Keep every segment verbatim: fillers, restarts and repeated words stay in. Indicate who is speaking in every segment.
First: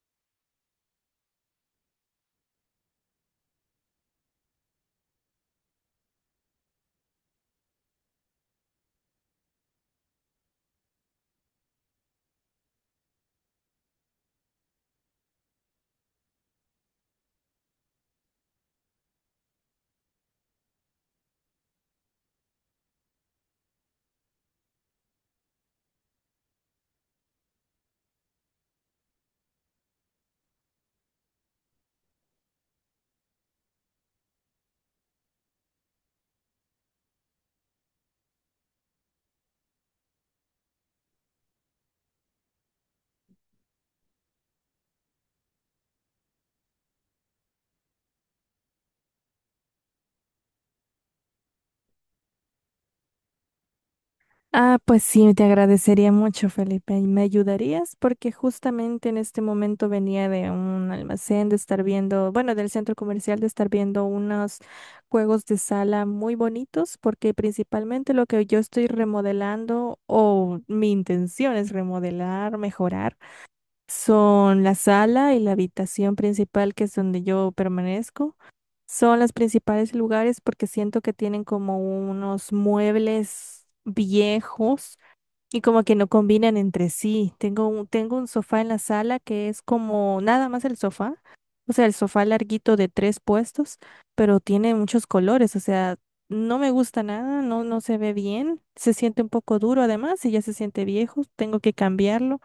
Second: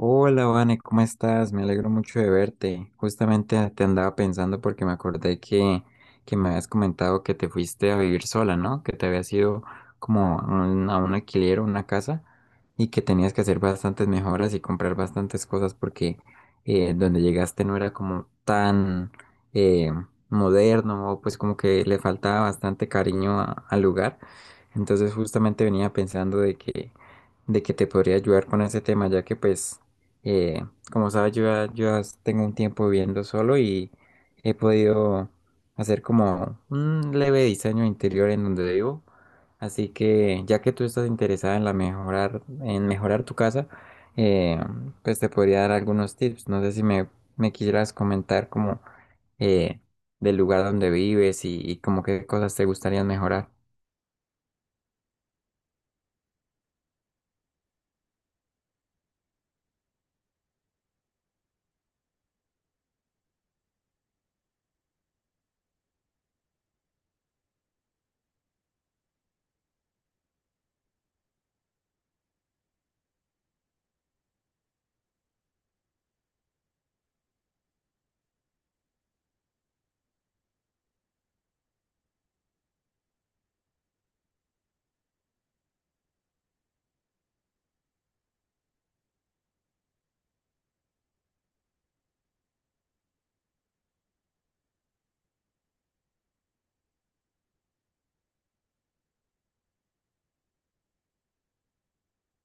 Speaker 1: Hola, Vane, ¿cómo estás? Me alegro mucho de verte. Justamente te andaba pensando porque me acordé que, que me habías comentado que te fuiste a vivir sola, ¿no? Que te habías ido como a un, a un alquiler o una casa, y que tenías que hacer bastantes mejoras y comprar bastantes cosas porque eh, donde llegaste no era como tan eh, moderno, o pues como que le faltaba bastante cariño a- al lugar. Entonces justamente venía pensando de que de que te podría ayudar con ese tema, ya que pues eh, como sabes, yo ya, yo ya tengo un tiempo viviendo solo y he podido hacer como un leve diseño interior en donde vivo. Así que ya que tú estás interesada en la mejorar, en mejorar tu casa, eh, pues te podría dar algunos tips. No sé si me, me quisieras comentar como eh, del lugar donde vives y, y como qué cosas te gustaría mejorar.
Speaker 2: Ah, pues sí, te agradecería mucho, Felipe. ¿Y ¿Me ayudarías? Porque justamente en este momento venía de un almacén de estar viendo, bueno, del centro comercial de estar viendo unos juegos de sala muy bonitos, porque principalmente lo que yo estoy remodelando o mi intención es remodelar, mejorar, son la sala y la habitación principal, que es donde yo permanezco. Son los principales lugares porque siento que tienen como unos muebles viejos y como que no combinan entre sí. Tengo un, tengo un sofá en la sala que es como nada más el sofá. O sea, el sofá larguito de tres puestos, pero tiene muchos colores. O sea, no me gusta nada, no, no se ve bien. Se siente un poco duro además y ya se siente viejo. Tengo que cambiarlo.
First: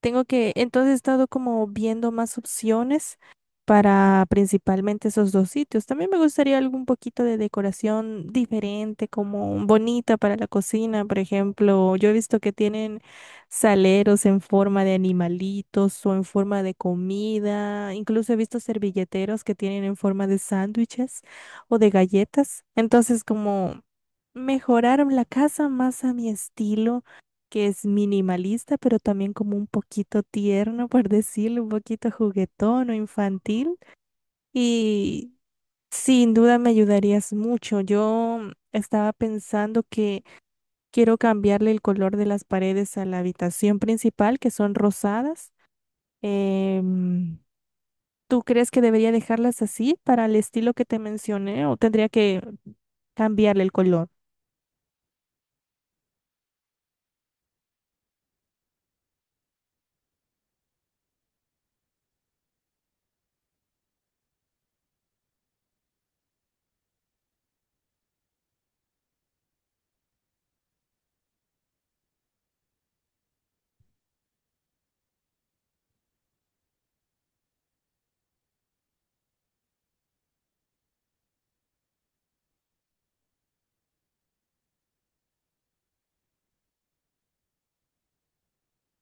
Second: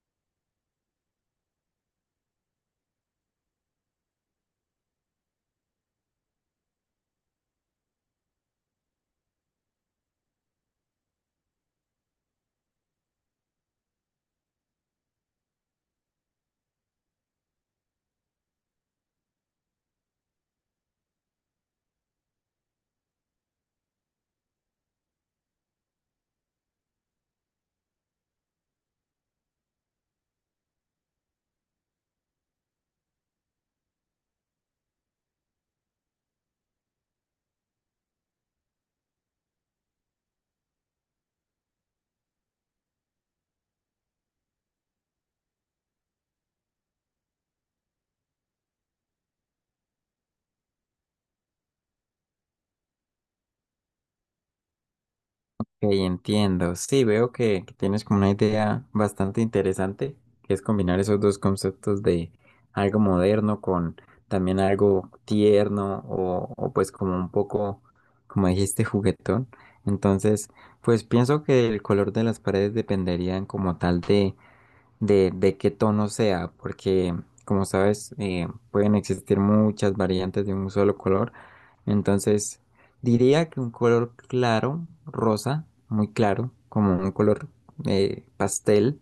Speaker 2: Tengo que, entonces he estado como viendo más opciones para principalmente esos dos sitios. También me gustaría algún poquito de decoración diferente, como bonita para la cocina, por ejemplo. Yo he visto que tienen saleros en forma de animalitos o en forma de comida. Incluso he visto servilleteros que tienen en forma de sándwiches o de galletas. Entonces, como mejorar la casa más a mi estilo, que es minimalista, pero también como un poquito tierno, por decirlo, un poquito juguetón o infantil. Y sin duda me ayudarías mucho. Yo estaba pensando que quiero cambiarle el color de las paredes a la habitación principal, que son rosadas. Em, ¿Tú crees que debería dejarlas así para el estilo que te mencioné o tendría que cambiarle el color?
Speaker 1: Ok, entiendo. Sí, veo que, que tienes como una idea bastante interesante, que es combinar esos dos conceptos de algo moderno con también algo tierno o, o pues como un poco, como dijiste, juguetón. Entonces, pues pienso que el color de las paredes dependerían como tal de de, de qué tono sea, porque como sabes, eh, pueden existir muchas variantes de un solo color. Entonces, diría que un color claro, rosa, muy claro, como un color eh, pastel,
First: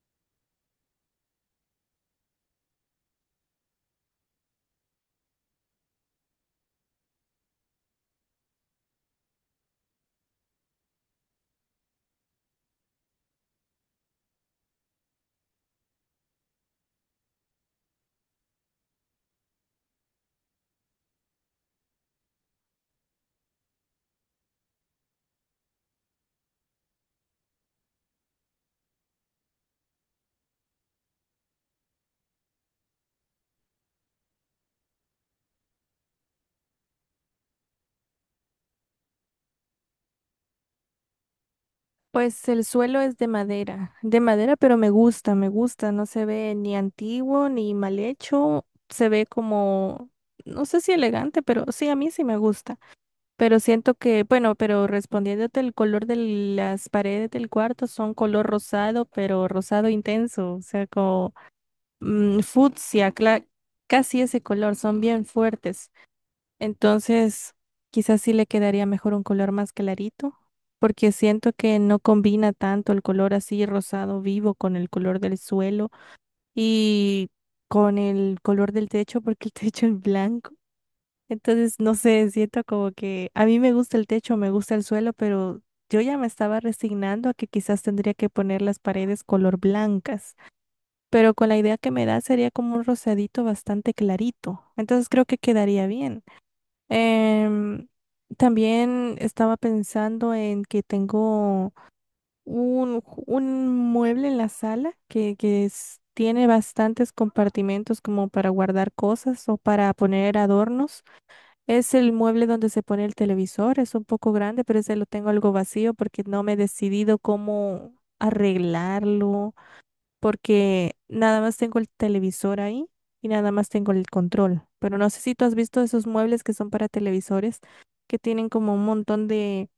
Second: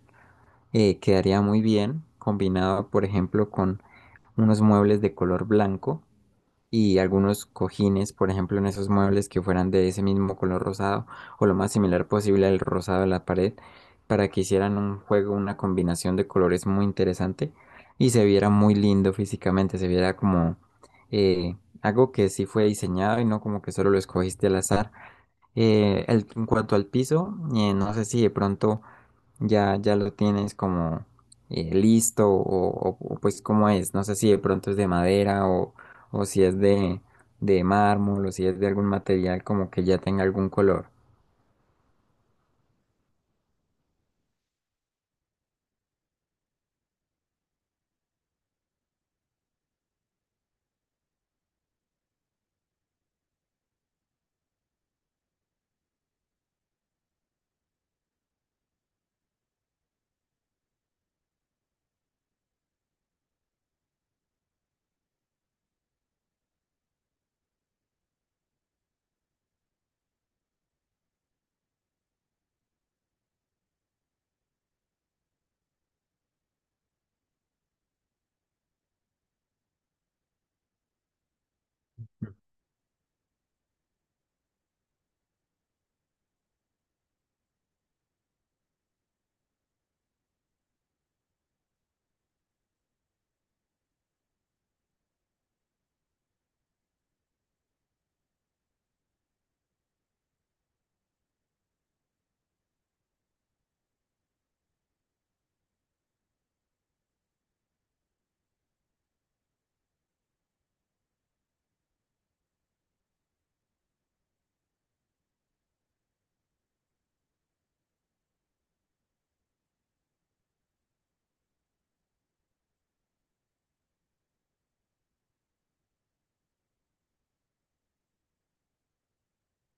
Speaker 1: eh, quedaría muy bien combinado, por ejemplo, con unos muebles de color blanco y algunos cojines, por ejemplo, en esos muebles que fueran de ese mismo color rosado o lo más similar posible al rosado de la pared, para que hicieran un juego, una combinación de colores muy interesante y se viera muy lindo físicamente, se viera como eh, algo que sí fue diseñado y no como que solo lo escogiste al azar. Eh, el- en cuanto al piso, eh, no sé si de pronto ya, ya lo tienes como eh, listo o, o- o, pues cómo es. No sé si de pronto es de madera o, o si es de, de mármol, o si es de algún material como que ya tenga algún color.
Speaker 2: Pues el suelo es de madera, de madera, pero me gusta, me gusta, no se ve ni antiguo ni mal hecho, se ve como, no sé si elegante, pero sí, a mí sí me gusta, pero siento que, bueno, pero respondiéndote el color de las paredes del cuarto son color rosado, pero rosado intenso, o sea, como mm, fucsia, cla- casi ese color, son bien fuertes. Entonces, quizás sí le quedaría mejor un color más clarito, porque siento que no combina tanto el color así rosado vivo con el color del suelo y con el color del techo, porque el techo es blanco. Entonces, no sé, siento como que a mí me gusta el techo, me gusta el suelo, pero yo ya me estaba resignando a que quizás tendría que poner las paredes color blancas, pero con la idea que me da sería como un rosadito bastante clarito. Entonces, creo que quedaría bien. Em, También estaba pensando en que tengo un, ju- un mueble en la sala que, que es- tiene bastantes compartimentos como para guardar cosas o para poner adornos. Es el mueble donde se pone el televisor, es un poco grande, pero ese lo tengo algo vacío porque no me he decidido cómo arreglarlo porque nada más tengo el televisor ahí y nada más tengo el control. Pero no sé si tú has visto esos muebles que son para televisores, que tienen como un montón de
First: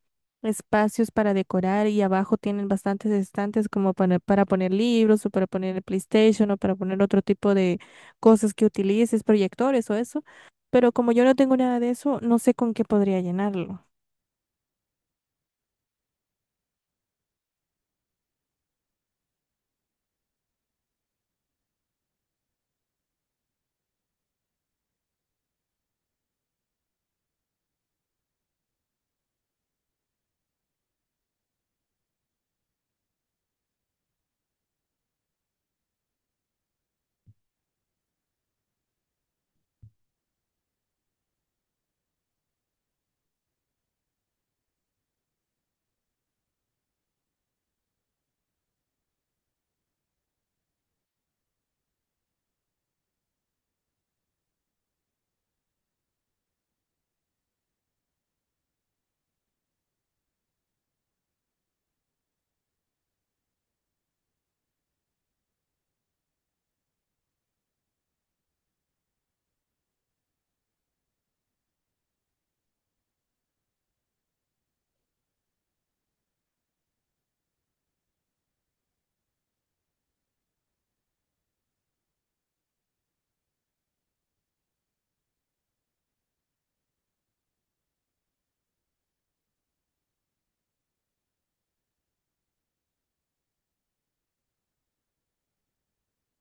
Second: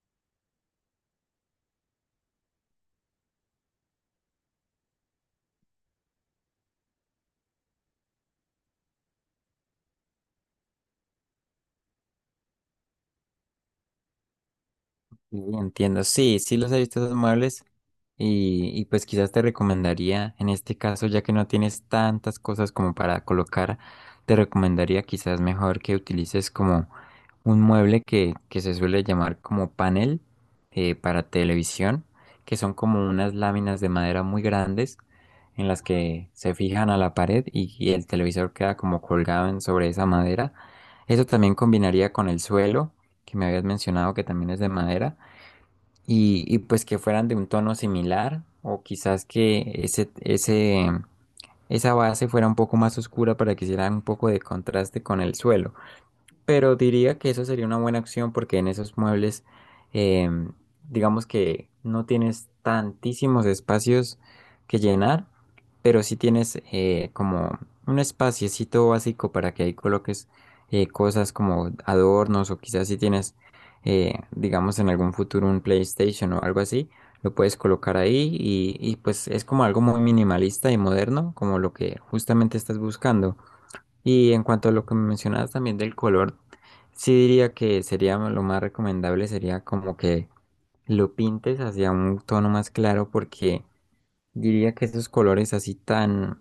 Speaker 2: espacios para decorar y abajo tienen bastantes estantes como para, para poner libros o para poner el PlayStation o para poner otro tipo de cosas que utilices, proyectores o eso. Pero como yo no tengo nada de eso, no sé con qué podría llenarlo.
Speaker 1: Sí, entiendo, sí, sí los he visto esos muebles y, y pues quizás te recomendaría, en este caso, ya que no tienes tantas cosas como para colocar, te recomendaría quizás mejor que utilices como un mueble que, que se suele llamar como panel eh, para televisión, que son como unas láminas de madera muy grandes en las que se fijan a la pared y, y el televisor queda como colgado en- sobre esa madera. Eso también combinaría con el suelo, que me habías mencionado que también es de madera, y, y pues que fueran de un tono similar, o quizás que ese, ese, esa base fuera un poco más oscura para que hiciera un poco de contraste con el suelo. Pero diría que eso sería una buena opción porque en esos muebles, em, digamos que no tienes tantísimos espacios que llenar, pero sí tienes eh, como un espaciecito básico para que ahí coloques eh, cosas como adornos, o quizás si tienes, eh, digamos, en algún futuro un PlayStation o algo así, lo puedes colocar ahí y, y pues es como algo muy minimalista y moderno, como lo que justamente estás buscando. Y en cuanto a lo que me mencionabas también del color, sí diría que sería lo más recomendable sería como que lo pintes hacia un tono más claro, porque diría que esos colores así tan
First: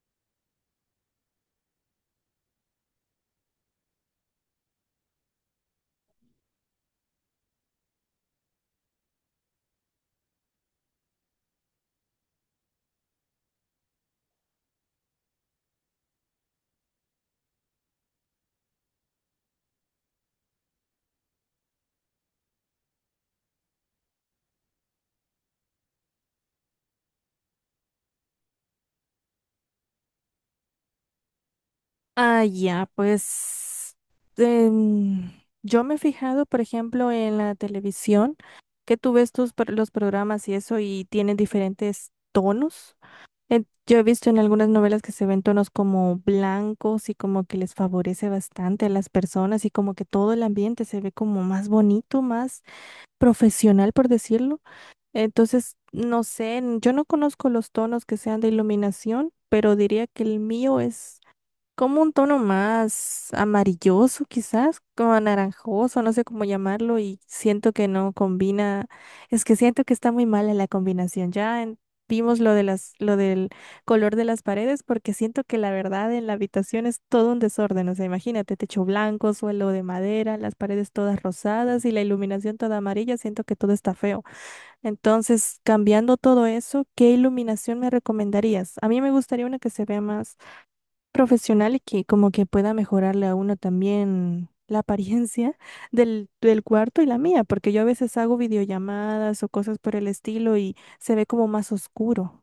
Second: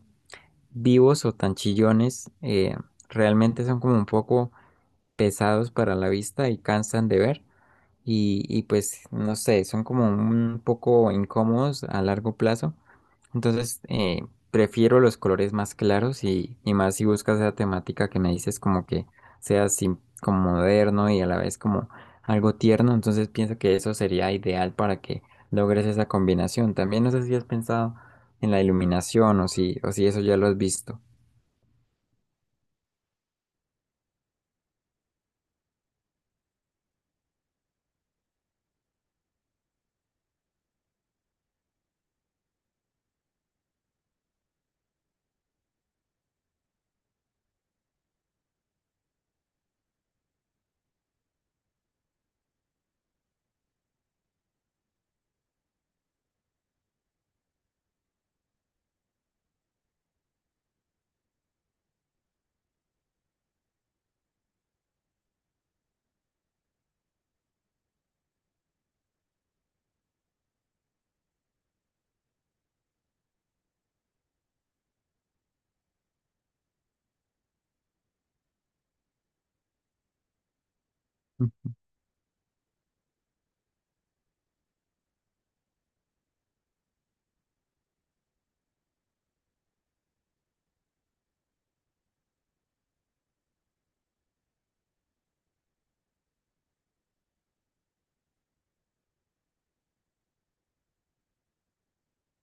Speaker 1: vivos o tan chillones eh, realmente son como un poco pesados para la vista y cansan de ver, y, y pues no sé, son como un poco incómodos a largo plazo. Entonces, eh, prefiero los colores más claros y, y más si buscas esa temática que me dices como que sea así como moderno y a la vez como algo tierno. Entonces pienso que eso sería ideal para que logres esa combinación. También no sé si has pensado en la iluminación, o si, o si eso ya lo has visto.
Speaker 2: Ah, ya, pues em, yo me he fijado, por ejemplo, en la televisión, que tú ves tus pro- los programas y eso y tienen diferentes tonos. Eh, yo he visto en algunas novelas que se ven tonos como blancos y como que les favorece bastante a las personas y como que todo el ambiente se ve como más bonito, más profesional, por decirlo. Entonces, no sé, n- yo no conozco los tonos que sean de iluminación, pero diría que el mío es como un tono más amarilloso quizás, como anaranjoso, no sé cómo llamarlo y siento que no combina, es que siento que está muy mala la combinación. Ya en- vimos lo de las, lo del color de las paredes porque siento que la verdad en la habitación es todo un desorden, o sea, imagínate, techo blanco, suelo de madera, las paredes todas rosadas y la iluminación toda amarilla, siento que todo está feo. Entonces, cambiando todo eso, ¿qué iluminación me recomendarías? A mí me gustaría una que se vea más profesional y que como que pueda mejorarle a uno también la apariencia del, del cuarto y la mía, porque yo a veces hago videollamadas o cosas por el estilo y se ve como más oscuro.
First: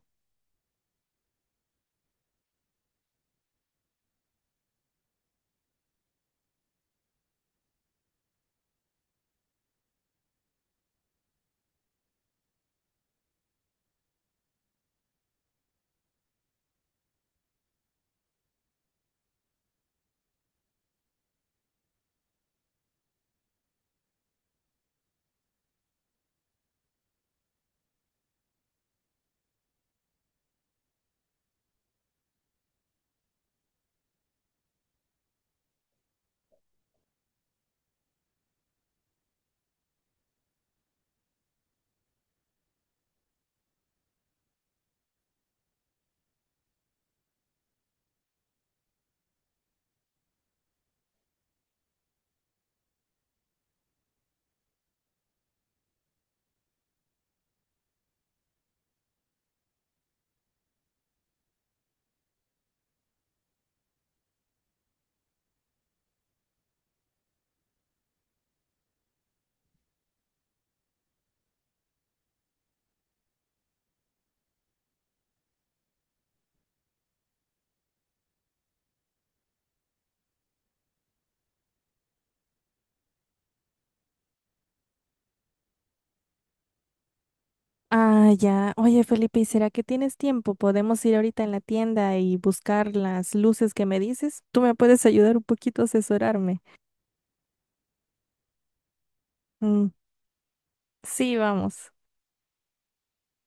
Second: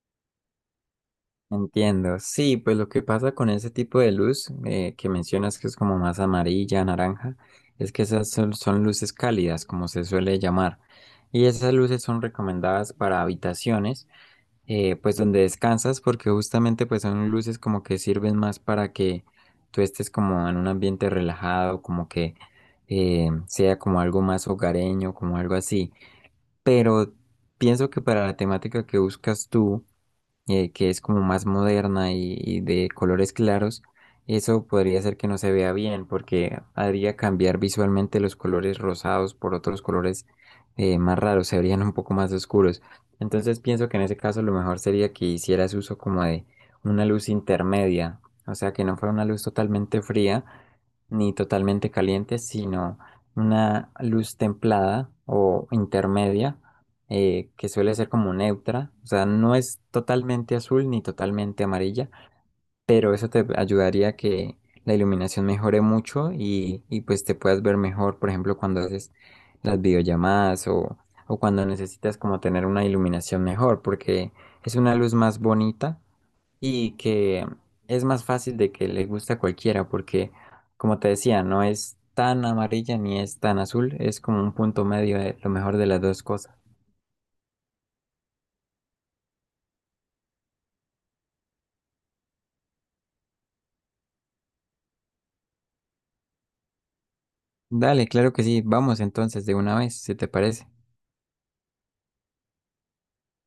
Speaker 1: Entiendo. Sí, pues lo que pasa con ese tipo de luz eh, que mencionas que es como más amarilla, naranja, es que esas son, son luces cálidas, como se suele llamar. Y esas luces son recomendadas para habitaciones, eh, pues donde descansas, porque justamente pues son luces como que sirven más para que tú estés como en un ambiente relajado, como que eh, sea como algo más hogareño, como algo así. Pero pienso que para la temática que buscas tú, eh, que es como más moderna y, y de colores claros, eso podría ser que no se vea bien porque haría cambiar visualmente los colores rosados por otros colores eh, más raros, se verían un poco más oscuros. Entonces pienso que en ese caso lo mejor sería que hicieras uso como de una luz intermedia, o sea, que no fuera una luz totalmente fría, ni totalmente caliente, sino una luz templada o intermedia, eh, que suele ser como neutra, o sea, no es totalmente azul ni totalmente amarilla, pero eso te ayudaría a que la iluminación mejore mucho y, y pues te puedas ver mejor, por ejemplo, cuando haces las videollamadas o, o cuando necesitas como tener una iluminación mejor, porque es una luz más bonita y que es más fácil de que le guste a cualquiera porque, como te decía, no es tan amarilla ni es tan azul, es como un punto medio de lo mejor de las dos cosas.
Speaker 2: Ah, ya. Oye, Felipe, ¿y será que tienes tiempo? ¿Podemos ir ahorita en la tienda y buscar las luces que me dices? ¿Tú me puedes ayudar un poquito a asesorarme?
Speaker 1: Dale, claro que sí, vamos entonces de una
Speaker 2: Mm,
Speaker 1: vez, si te parece.
Speaker 2: sí, vamos.